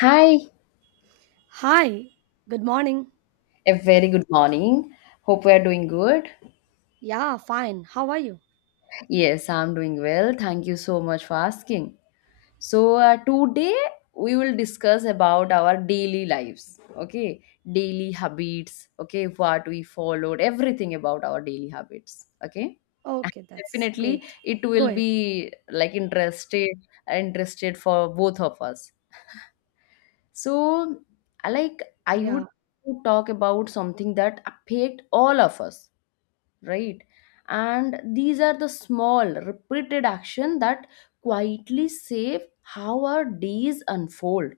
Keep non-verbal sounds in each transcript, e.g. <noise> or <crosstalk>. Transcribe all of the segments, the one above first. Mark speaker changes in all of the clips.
Speaker 1: Hi,
Speaker 2: Hi, good morning.
Speaker 1: a very good morning. Hope we are doing good.
Speaker 2: Yeah, fine. How are you?
Speaker 1: Yes, I'm doing well. Thank you so much for asking. So, today we will discuss about our daily lives, okay? Daily habits, okay? What we followed, everything about our daily habits, okay? And
Speaker 2: Okay, that's
Speaker 1: definitely
Speaker 2: great.
Speaker 1: it
Speaker 2: Go
Speaker 1: will
Speaker 2: ahead.
Speaker 1: be like interested for both of us. So, I like I would
Speaker 2: Yeah,
Speaker 1: talk about something that affect all of us, right, and these are the small repeated action that quietly save how our days unfold,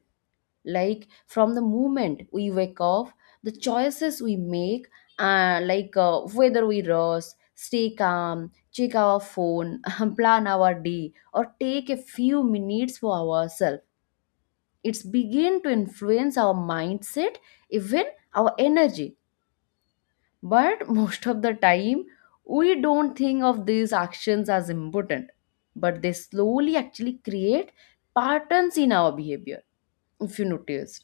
Speaker 1: like from the moment we wake up, the choices we make, like whether we rest, stay calm, check our phone, <laughs> plan our day, or take a few minutes for ourselves, it's begin to influence our mindset, even our energy. But most of the time, we don't think of these actions as important, but they slowly actually create patterns in our behavior, if you notice.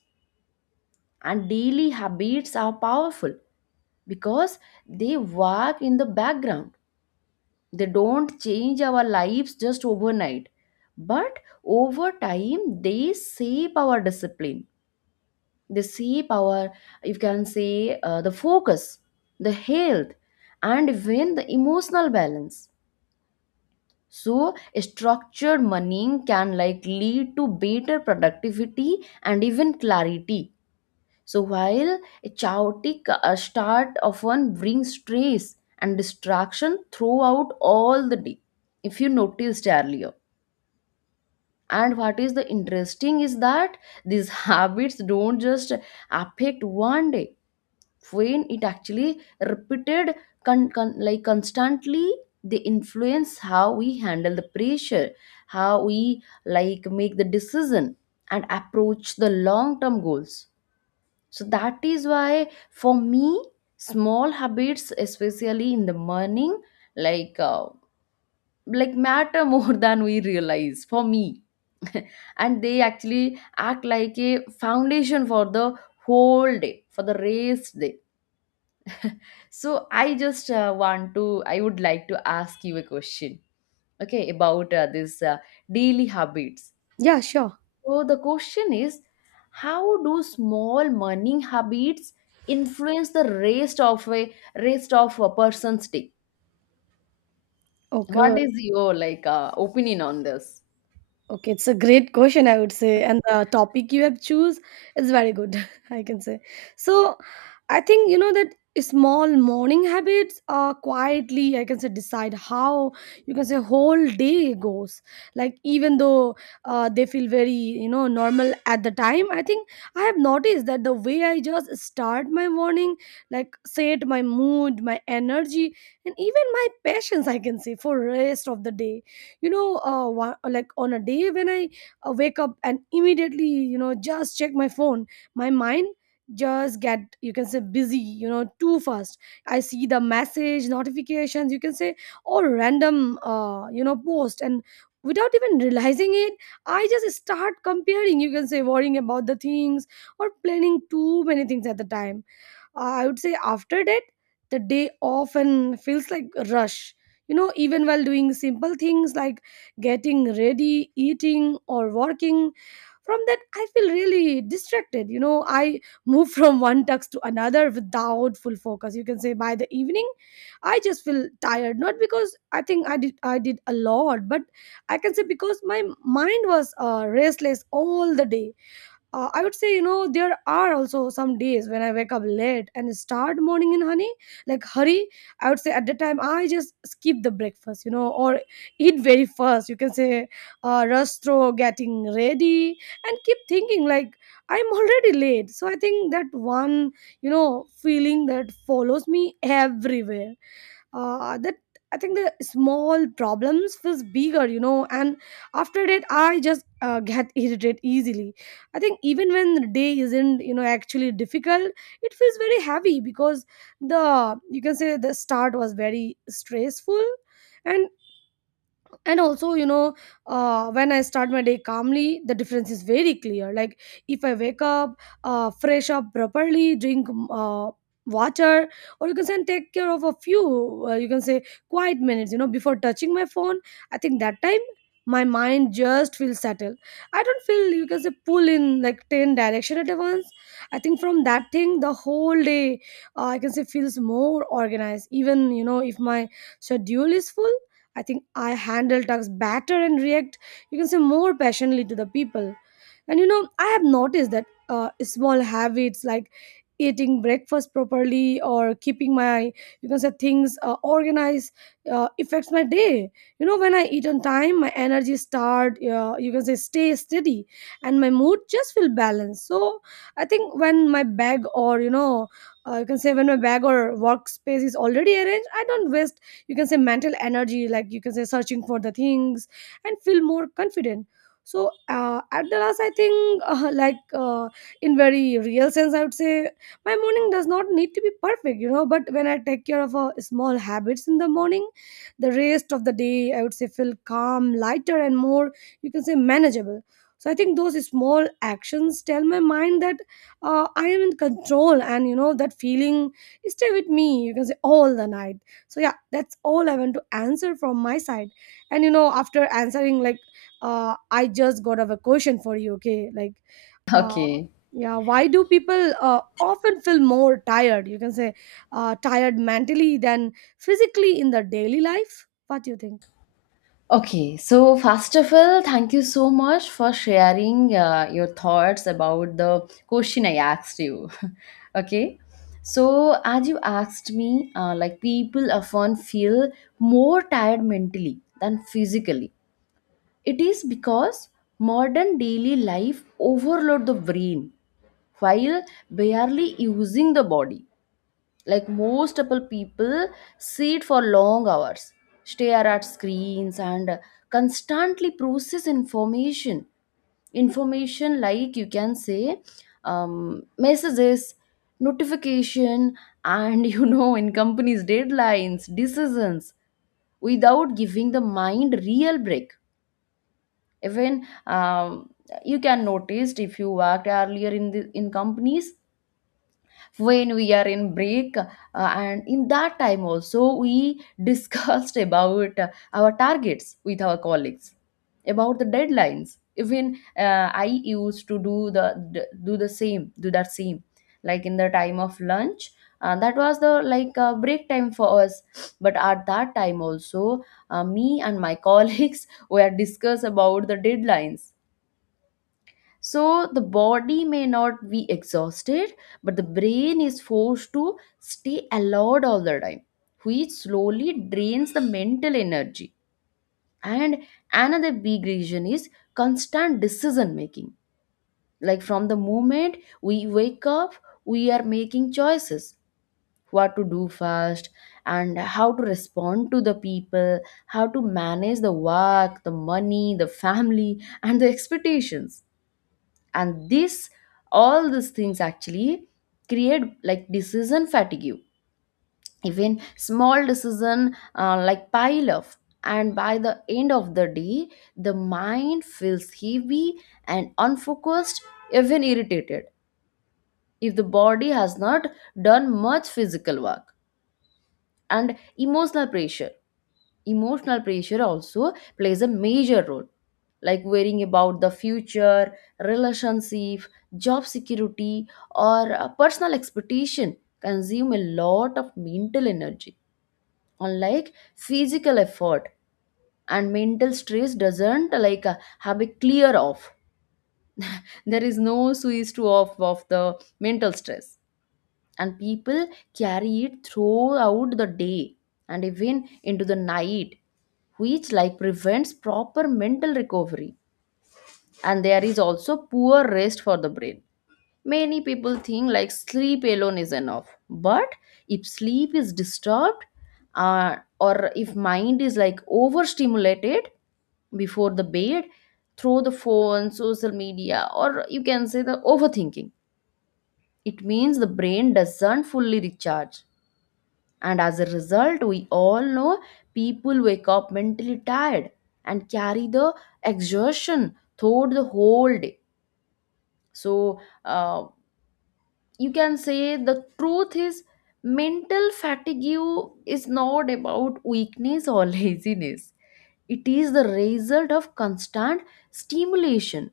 Speaker 1: And daily habits are powerful because they work in the background. They don't change our lives just overnight, but over time, they shape our discipline, they shape our, you can say, the focus, the health, and even the emotional balance. So a structured money can like lead to better productivity and even clarity. So while a chaotic start often brings stress and distraction throughout all the day, if you noticed earlier. And what is the interesting is that these <laughs> habits don't just affect one day when it actually repeated constantly. They influence how we handle the pressure, how we like make the decision, and approach the long term goals. So that is why, for me, small habits, especially in the morning, like uh, like matter more <laughs> than we realize for me. <laughs> And they actually act like a foundation for the whole day, for the rest day. So I would like to ask you a question, okay, about this daily habits.
Speaker 2: yeah, sure.
Speaker 1: So the question is, how do small morning habits influence the rest of a person's day? What
Speaker 2: Okay,
Speaker 1: is your like opinion on this?
Speaker 2: Okay, it's a great question, I would say, and the topic you have choose is very good, <laughs> I can say. So, I think you know that small morning habits quietly, I can say, decide how you can say whole day goes. Like even though they feel very you know normal at the time, I think I have noticed that the way I just start my morning, like set my mood, my energy, and even my <laughs> patience, I can say, for rest of the day you know like on a day when I wake up and immediately you know just check my phone, my mind just get you can say busy you know too fast. I see the message notifications you can say, or random you know post, and without even realizing it I just start comparing you can say worrying about the things, or planning too many things at the time. I would say after that, the day often feels like a rush. You know, even while doing simple things like getting ready, eating, or working, from that I feel really distracted. You know, I move <laughs> from one task to another without full focus. You can say by the evening, I just feel tired. Not because I think I did a lot, but I can say because my mind was restless all the day. I would say you know there are also some days when I wake up late and start morning in honey like hurry. I would say at the time I just skip the breakfast, you know, or eat very fast you can say, rush through getting ready and keep thinking like I'm already late, so I think that one you know feeling that follows me everywhere. That, I think the small problems feels bigger, you know, and after that I just get <laughs> irritated easily. I think even when the day isn't, you know, actually difficult, it feels very heavy because the you can say the start was very stressful, and and also you know when I start my day calmly the difference is very clear. Like if I wake up fresh up properly, drink water, or you can say and take care of a few you can say quiet minutes you know before touching my phone, I think that time my mind just feels settled. I don't feel you can say pull in like 10 direction at once. I think from that thing the whole day I can say feels more organized even you know if my schedule is full. I think I handle tasks better and react, you can say, more passionately to the people. And you know, I have noticed that small habits like eating breakfast properly or keeping my, you can say, things organized affects my day. You know, when I eat on time, my energy start, you can say, stay steady, and my mood just feel balanced. So I think when my bag or you know, you can say when my bag or workspace is already arranged, I don't waste you can say mental energy like you can say searching for the things and feel more confident. So at the last I think <laughs> in very real sense I would say my morning does not need to be perfect, you know, but when I take care of small habits in the morning, the rest of the day I would say feel calm, lighter, and more you can say manageable. So I think those small actions tell my mind that I am in control, and you know that feeling stay with me you can say all the night. So yeah, that's all I want to answer from my side, and you know after answering like I just got of a question for you. Okay, like uh
Speaker 1: Okay.
Speaker 2: yeah, why do people often feel more tired you can say tired mentally than physically in their daily life? What do you think?
Speaker 1: Okay, so first of all, thank you so much for sharing your thoughts about the question I asked you. <laughs> Okay, so as you asked me, like people often feel more tired mentally than physically. It is because modern daily life overload the brain while barely using the body, like most of people sit for long hours, stare at screens, and constantly process information like you can say, messages, notification, and <laughs> in companies deadlines, decisions, without giving the mind real break. Even you can notice if you worked earlier in companies, when we are in break, and in that time also we <laughs> discussed about our targets with our colleagues about the deadlines. Even I used to do the d- do the same do that same, like in the time of lunch. That was the like break time for us, but at that time also me and my <laughs> colleagues were discuss about the deadlines. So the body may not be exhausted, but the brain is forced to stay alert all the time, which slowly drains the mental energy. And another big reason is constant decision making. Like from the moment we wake up, we are making choices, what to do first and how to respond to the people, how to manage the work, the money, the family, and the expectations, and this all these things actually create like decision fatigue. Even small decision like pile up, and by the end of the day the mind feels heavy and unfocused, even irritated, if the body has not done much physical work. And emotional pressure emotional pressure also plays a major role, like worrying about the future, relationship, job security, or a personal expectation consume a lot of mental energy, unlike physical effort. And mental stress doesn't like have a clear off, there is no switch to off of the mental stress, and people carry it throughout the day and even into the night, which like prevents proper mental recovery. And there is also poor rest for the brain. Many people think like sleep alone is enough, but if sleep is disturbed, or if mind is like overstimulated before the bed through the phone, social media, or you can say the overthinking, it means the brain doesn't fully recharge. And as a result, we all know people wake up mentally tired and carry the exhaustion throughout the whole day. So, uh, you can say the truth is mental fatigue is not about weakness or <laughs> laziness, it is the result of constant stimulation,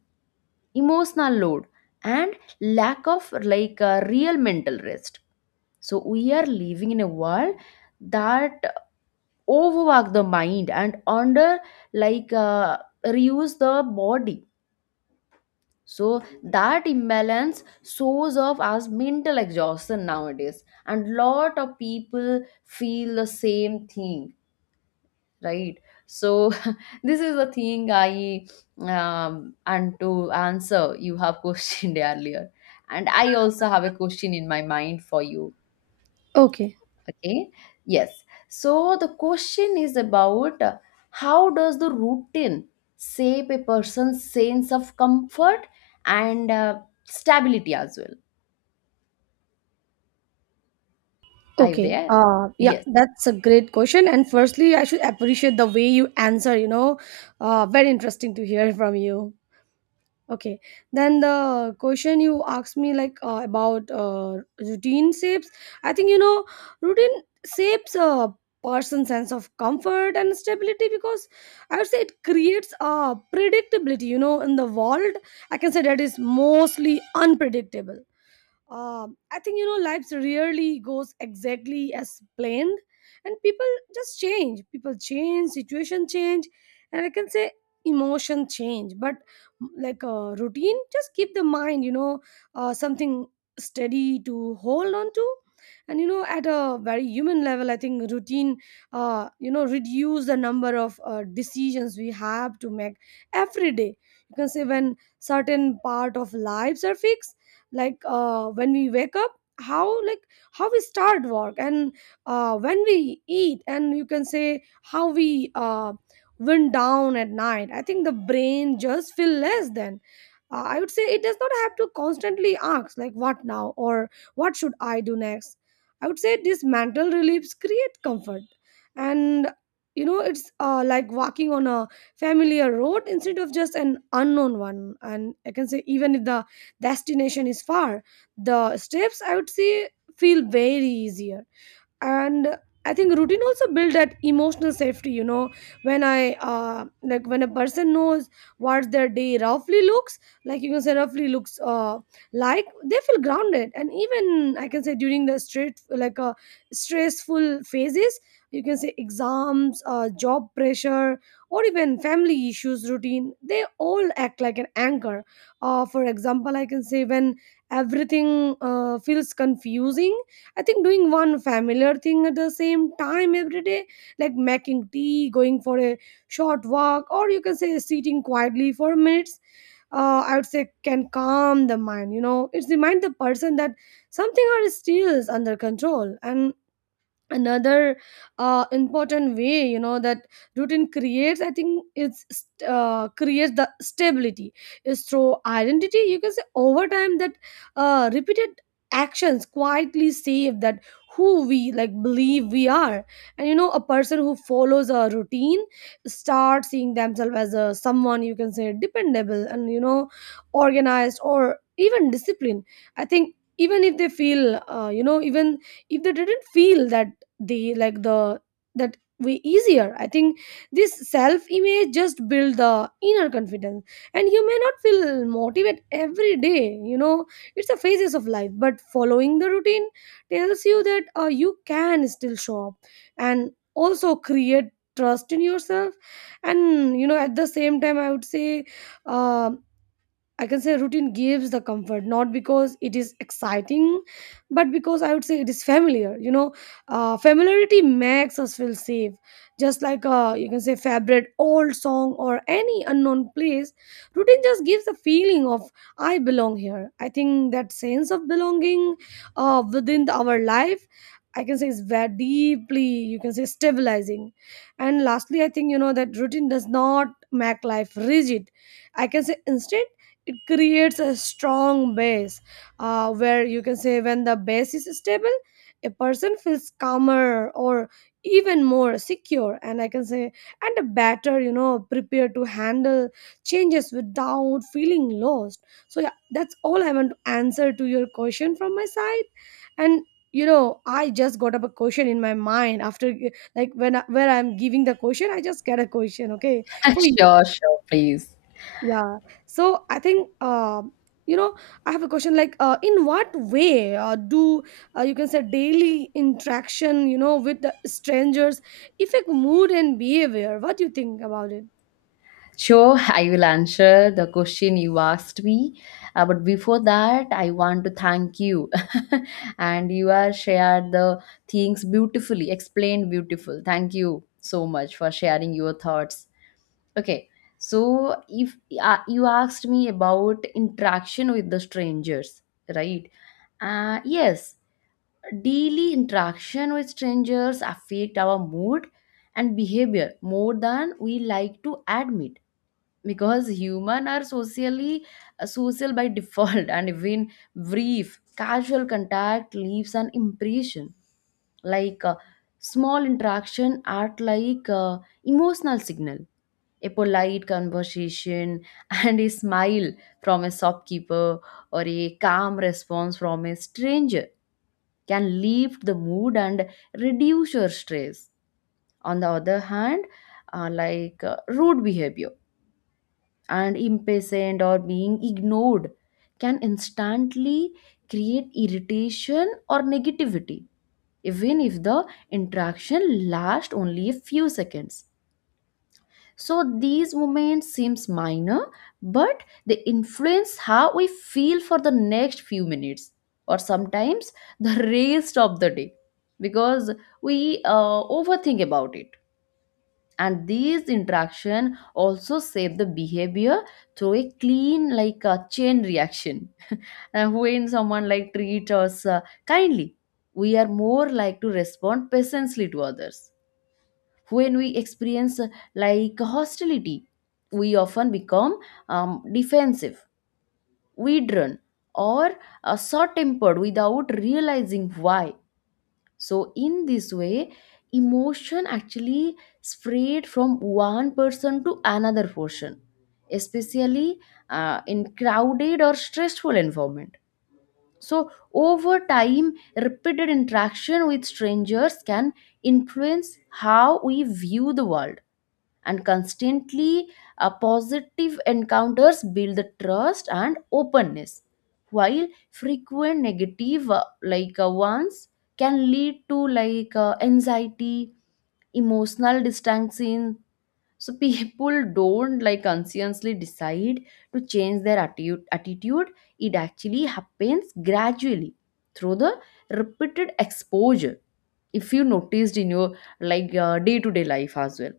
Speaker 1: emotional load, and lack of like a real mental rest. So, we are living in a world that overwork the mind and under like reuse the body, so that imbalance shows up as mental exhaustion nowadays, and lot of people feel the same thing, right. So <laughs> this is the thing, I and to answer you have questioned <laughs> earlier, and I also have a question in my mind for you.
Speaker 2: Okay.
Speaker 1: Okay, yes. So the question is about how does the routine shape a person's sense of comfort and stability as well? Are you
Speaker 2: Okay.
Speaker 1: there?
Speaker 2: Yeah,
Speaker 1: Yes.
Speaker 2: that's a great question. And firstly, I should appreciate the way you answer, you know, very interesting to hear from you. Okay. Then the question you asked me like about routine shapes. I think you know routine shapes a person's sense of comfort and stability because I would say it creates a predictability. You know, in the world, I can say that is mostly unpredictable. I think you know life rarely goes exactly as planned, and people just change. People change, situation change, and I can say emotion change. But like a routine, just keep the mind, you know, something steady to hold on to. And you know, at a very human level, I think routine, you know, reduce the number of decisions we have to make every day. You can say when certain part of lives are fixed, like when we wake up, how like how we start work, and when we eat, and you can say how we wind down at night. I think the brain just feel less then. I would say it does not have to constantly ask like what now, or what should I do next? I would say these mental reliefs create comfort. And you know it's like walking on a familiar road instead of just an unknown one, and I can say even if the destination is far, the steps I would say feel very easier. And I think routine also build that emotional safety, you know, when I like when a person knows what their day roughly looks like, you can say roughly looks like they feel grounded. And even I can say during the straight like stressful phases, you can say exams, job pressure, or even family issues, routine they all act like an anchor. For example, I can say when everything feels confusing, I think doing one familiar thing at the same time every day, like making tea, going for a short walk, or you can say sitting quietly for minutes, I would say can calm the mind. You know, it reminds the person that something are still under control. And another important way you know that routine creates, I think creates the stability is through identity. You can say over time that repeated actions quietly save that who we like believe we are. And you know a person who follows a routine starts seeing themselves as a someone you can say dependable, and you know organized or even disciplined. I think even if they feel you know even if they didn't feel that, the like the that way easier. I think this self image just build the inner confidence, and you may not feel motivated every day, you know, it's a phases of life, but following the routine tells you that you can still show up and also create trust in yourself. And you know at the same time I would say, um I can say routine gives the comfort, not because it is exciting, but because I would say it is familiar. You know, familiarity makes us feel safe. Just like you can say favorite old song or any unknown place, routine just gives the feeling of I belong here. I think that sense of belonging within our life, I can say is very deeply, you can say stabilizing. And lastly, I think, you know, that routine does not make life rigid. I can say instead, it creates a strong base. Where you can say when the base is stable, a person feels calmer or even more secure, and I can say and better you know prepared to handle changes without feeling lost. So yeah, that's all I want to answer to your question from my side. And you know I just got up a question in my mind after like where I'm giving the question I just get a question, okay, for
Speaker 1: <laughs>
Speaker 2: you.
Speaker 1: Sure, sure, please.
Speaker 2: Yeah. So I think you know I have a question like in what way do you can say daily interaction you know with the strangers affect mood and behavior? What do you think about it?
Speaker 1: Sure, I will answer the question you asked me. But before that, I want to thank you. <laughs> And you are shared the things beautifully, explained beautiful. Thank you so much for sharing your thoughts. Okay, so if you asked me about interaction with the strangers, right? Yes, daily interaction with strangers affect our mood and behavior more than we like to admit, because human are social by <laughs> default, and even brief casual contact leaves an impression, like small interaction act like emotional signal. A polite conversation <laughs> and a smile from a shopkeeper or a calm response from a stranger can lift the mood and reduce your stress. On the other hand, like rude behavior and impatient or being ignored can instantly create irritation or negativity, even if the interaction lasts only a few seconds. So these moments seems minor, but they influence how we feel for the next few minutes or sometimes the <laughs> rest of the day, because we overthink about it. And these interaction also shape the behavior through a clean like a chain reaction. <laughs> And when someone like treats us kindly, we are more like to respond patiently to others. When we experience like hostility, we often become defensive, withdrawn, or short tempered without realizing why. So in this way, emotion actually spread from one person to another person, especially in crowded or stressful environment. So over time, repeated interaction with strangers can influence how we view the world, and constantly positive encounters build the trust and openness, while frequent negative like ones can lead to like anxiety, emotional distancing. So <laughs> people don't like consciously decide to change their attitude, it actually happens gradually through the repeated exposure, if you noticed in your like day to day life as well.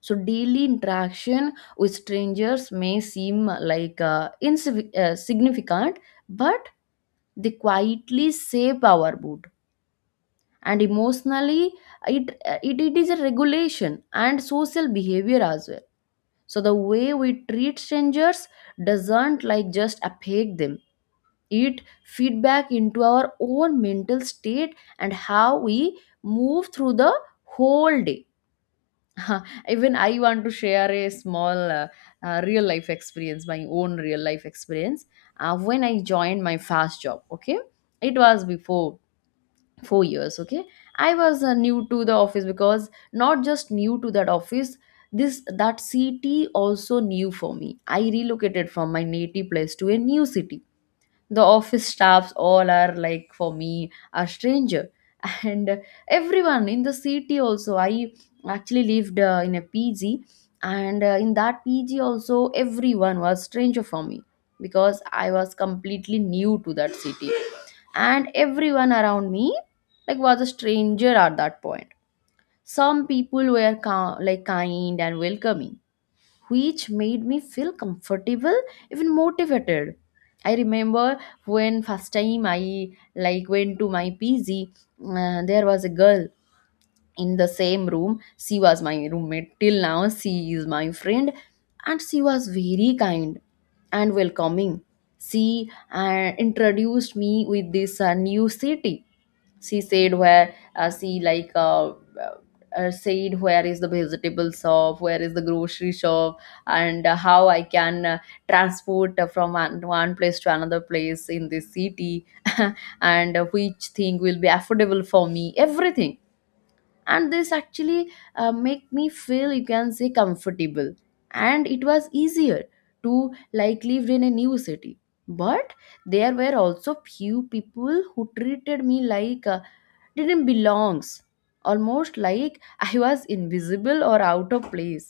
Speaker 1: So daily interaction with strangers may seem like insignificant, but they quietly shape our mood. And emotionally, it is a regulation and social behavior as well. So the way we treat strangers doesn't like just affect them. It feedback into our own mental state and how we move through the whole day. <laughs> Even I want to share a small real life experience, my own real life experience. When I joined my first job, okay, it was before 4 years, okay. I was new to the office because not just new to that office, this that city also new for me. I relocated from my native place to a new city. The office staffs all are like for me a stranger, <laughs> and everyone in the city also. I actually lived in a PG, and in that PG also everyone was stranger for me, because I was completely new to that city and everyone around me like was a stranger at that point. Some people were like kind and welcoming, which made me feel comfortable, even motivated. I remember when first time I like went to my PG, there was a girl in the same room. She was my roommate till now. She is my friend, and she was very kind and welcoming. She introduced me with this new city. She said where she like said where is the vegetable shop, where is the grocery shop, and how I can transport from one place to another place in this city. <laughs> And which thing will be affordable for me, everything. And this actually make me feel, you can say, comfortable, and it was easier to like live in a new city. But there were also few people who treated me like didn't belongs, almost like I was invisible or out of place.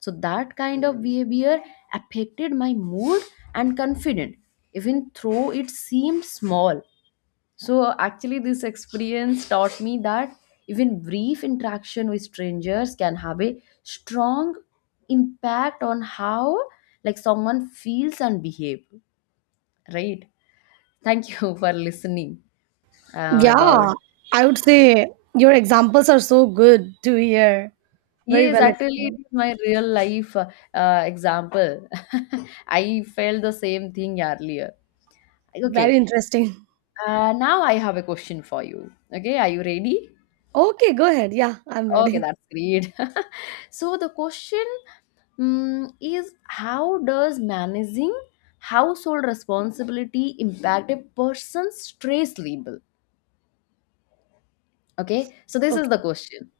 Speaker 1: So that kind of behavior affected my mood and confidence, even though it seemed small. So actually this experience taught me that even brief interaction with strangers can have a strong impact on how like someone feels and behave, right? Thank you <laughs> for listening about
Speaker 2: Yeah, I would say your examples are so good to hear. Very
Speaker 1: Yes,
Speaker 2: well
Speaker 1: actually, it
Speaker 2: explained.
Speaker 1: is my real life example. <laughs> I felt the same thing earlier.
Speaker 2: Very
Speaker 1: Okay,
Speaker 2: interesting. <laughs>
Speaker 1: now I have a question for you. Okay, are you ready?
Speaker 2: Okay, go ahead. Yeah, I'm
Speaker 1: Okay,
Speaker 2: ready.
Speaker 1: that's great. <laughs> So the question is, how does managing household responsibility impact a person's stress level? Okay, so this is
Speaker 2: Okay.
Speaker 1: the question.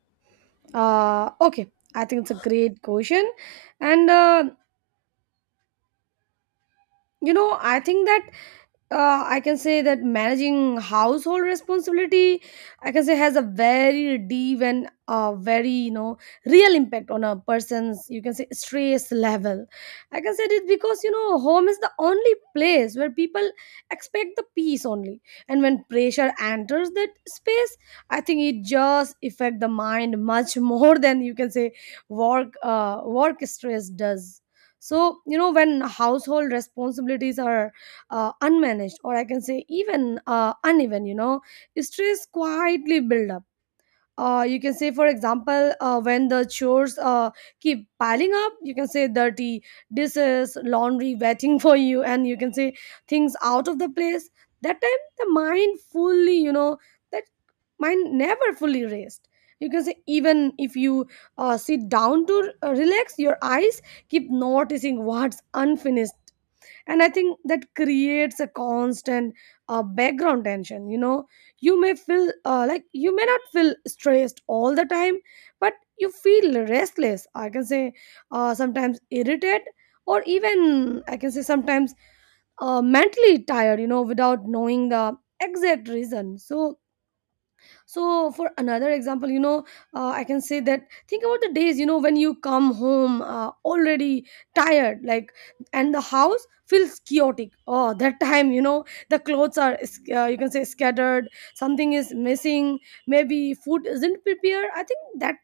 Speaker 2: Okay. I think it's a great question, and you know I think that. I can say that managing household responsibility, I can say, has a very deep and very real impact on a person's, you can say, stress level. I can say it because home is the only place where people expect the peace only, and when pressure enters that space, I think it just affect the mind much <laughs> more than, you can say, work work stress does. So, when household responsibilities are unmanaged, or I can say even uneven, stress quietly build up. You can say, for example, when the chores keep piling up, you can say dirty dishes, laundry waiting <laughs> for you, and you can say things out of the place. That time, the mind fully you know that mind never fully rest, you can say. Even if you sit down to relax, your eyes keep noticing what's unfinished. And I think that creates a constant background tension. You may feel, like you may not feel stressed all the time, but you feel restless, I can say, sometimes irritated, or even I can say sometimes mentally tired, without knowing the exact reason. So so, for another example, I can say that, think about the days when you come home already tired, like, and the house feels chaotic. Oh, that <laughs> time, the clothes are you can say scattered, something is missing, maybe food isn't prepared. I think that,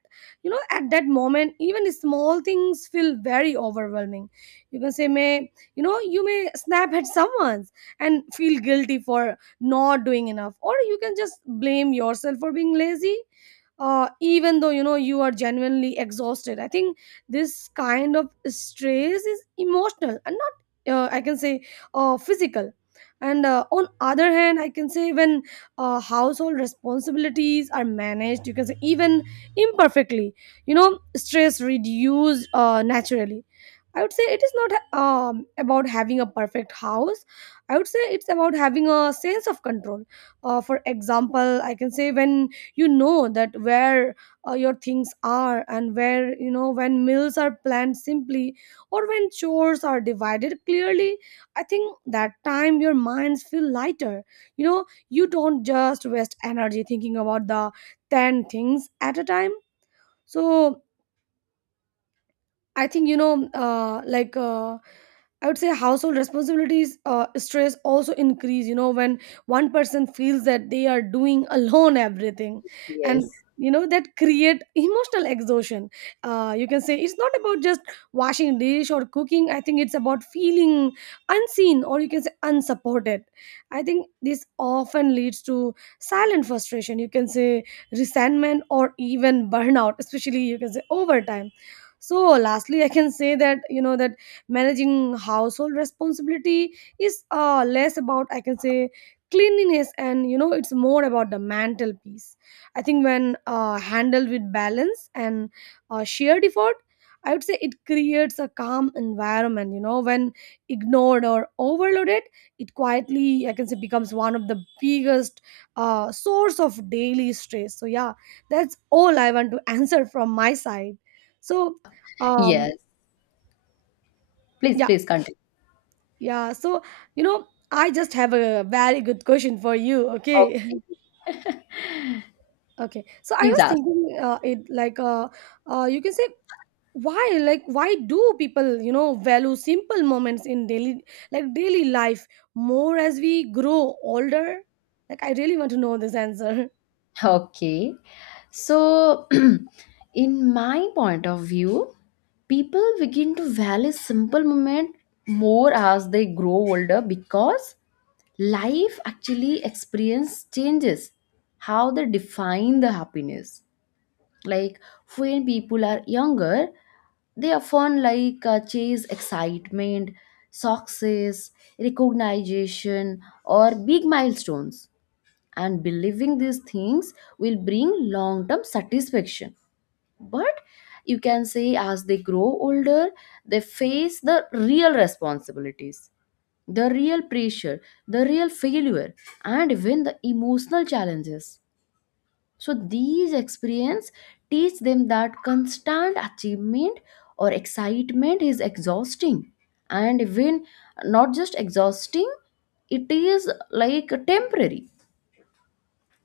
Speaker 2: at that moment, even small things feel very overwhelming. You can say, may you know you may snap at <laughs> someone and feel guilty for not doing enough, or you can just blame yourself for being lazy, even though you are genuinely exhausted. I think this kind of stress is emotional and not, I can say, physical. And on other hand, I can say, when household responsibilities are managed, you can say, even imperfectly, you know stress reduced naturally. I would say it is not about having a perfect house. I would say it's about having a sense of control. For example, I can say, when that where your things are, and where, when meals are planned simply, or when chores are divided clearly, I think that time your minds feel lighter. You don't just waste energy thinking about the 10 things at a time. So, I think, like I would say, household responsibilities stress also increase. When one person feels that they are doing <laughs> alone everything, and
Speaker 1: Yes,
Speaker 2: that create emotional exhaustion. You can say it's not about just washing dish or cooking. I think it's about feeling unseen, or you can say unsupported. I think this often leads to silent frustration. You can say resentment, or even burnout, especially, you can say, over time. So, lastly, I can say that, that managing household responsibility is less about, I can say, cleanliness, and it's more about the mental peace. I think when handled with balance and shared effort, I would say it creates a calm environment. When ignored or overloaded, it quietly, I can say, becomes one of the biggest source of daily stress. So yeah, that's all I want to <laughs> answer from my side. So, um,
Speaker 1: yes. Please,
Speaker 2: yeah,
Speaker 1: please continue.
Speaker 2: yeah. So, I just have a very good question for you. Okay.
Speaker 1: Okay,
Speaker 2: <laughs> Okay. So I
Speaker 1: please
Speaker 2: was
Speaker 1: ask.
Speaker 2: thinking it, like, you can say, why, like, why do people, value simple moments in daily life more as we grow older? Like, I really want to know this answer.
Speaker 1: Okay. So, <clears throat> in my point of view, people begin to value simple moment more as they grow older because life actually experience changes how they define the happiness. Like when people are younger, they often like chase excitement, success, recognition, or big milestones, and believing these things will bring long term satisfaction. But you can say, as they grow older, they face the real responsibilities, the real pressure, the real failure, and even the emotional challenges. So these experience teach them that constant achievement or excitement is exhausting, and even not just exhausting, it is like temporary.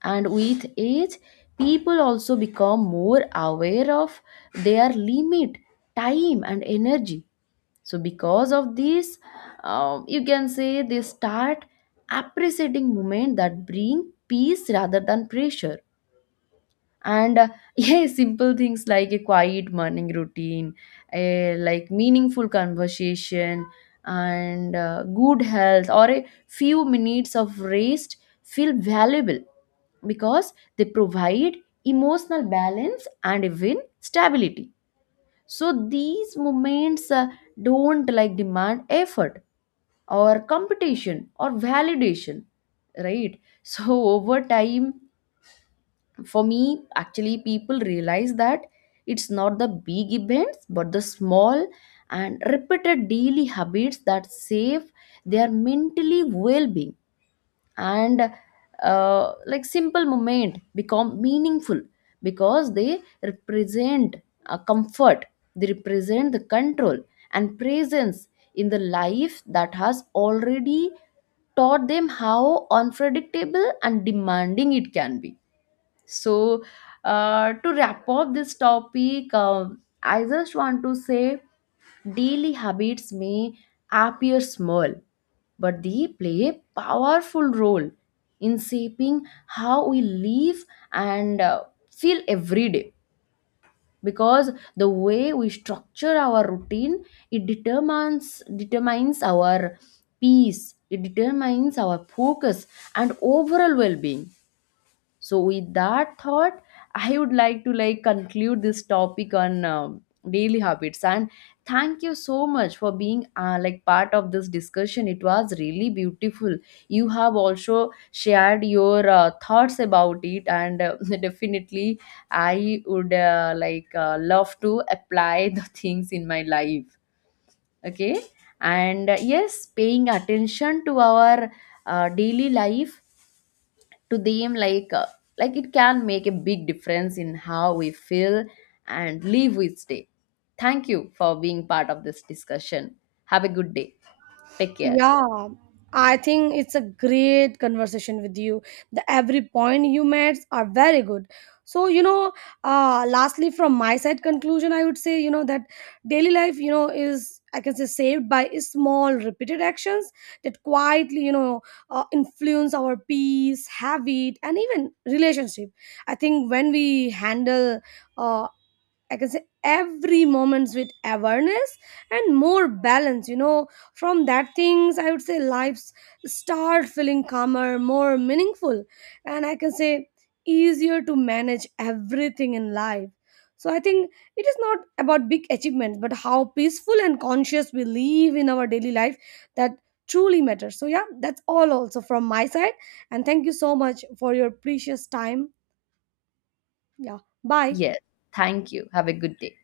Speaker 1: And with age, people also become more aware of their limit, time, and energy. So because of this, you can say they start appreciating moment that bring peace rather than pressure. And <laughs> yeah, simple things like a quiet morning routine, a like meaningful conversation, and good health, or a few minutes of rest feel valuable because they provide emotional balance and even stability. So these moments don't like demand effort or competition or validation, right? <laughs> So over time, for me actually, people realize that it's not the big events but the small and repeated daily habits that save their mentally well-being. And like simple moment become meaningful because they represent a comfort, they represent the control and presence in the life that has already taught them how unpredictable and demanding it can be. So, to wrap up this topic, I just want to say daily habits may appear small, but they play a powerful role in shaping how we live and feel every day. Because the way we structure our routine, it determines our peace, it determines our focus and overall well-being. So with that thought, I would like to like conclude this topic on daily habits. And thank you so much for being like part of this discussion, it was really beautiful. You have also shared your thoughts about it, and <laughs> definitely I would love to apply the <laughs> things in my life. Okay. And yes, paying attention to our daily life, to them, like it can make a big difference in how we feel and live each day. Thank you for being part of this discussion. Have a good day. Take care.
Speaker 2: Yeah, I think it's a great conversation with you. The every point you made are very good. So, lastly, from my side conclusion, I would say, that daily life, is, I can say, saved by small repeated actions that quietly, influence our peace, habit, and even relationship. I think when we handle, uh, I can say, every moments with awareness and more balance. From that things, I would say lives start feeling calmer, more meaningful, and I can say easier to manage everything in life. So I think it is not about big achievements, but how peaceful and conscious we live in our daily life that truly matters. So yeah, that's all also from my side, and thank you so much for your precious time. Yeah, bye.
Speaker 1: Yes, thank you. Have a good day.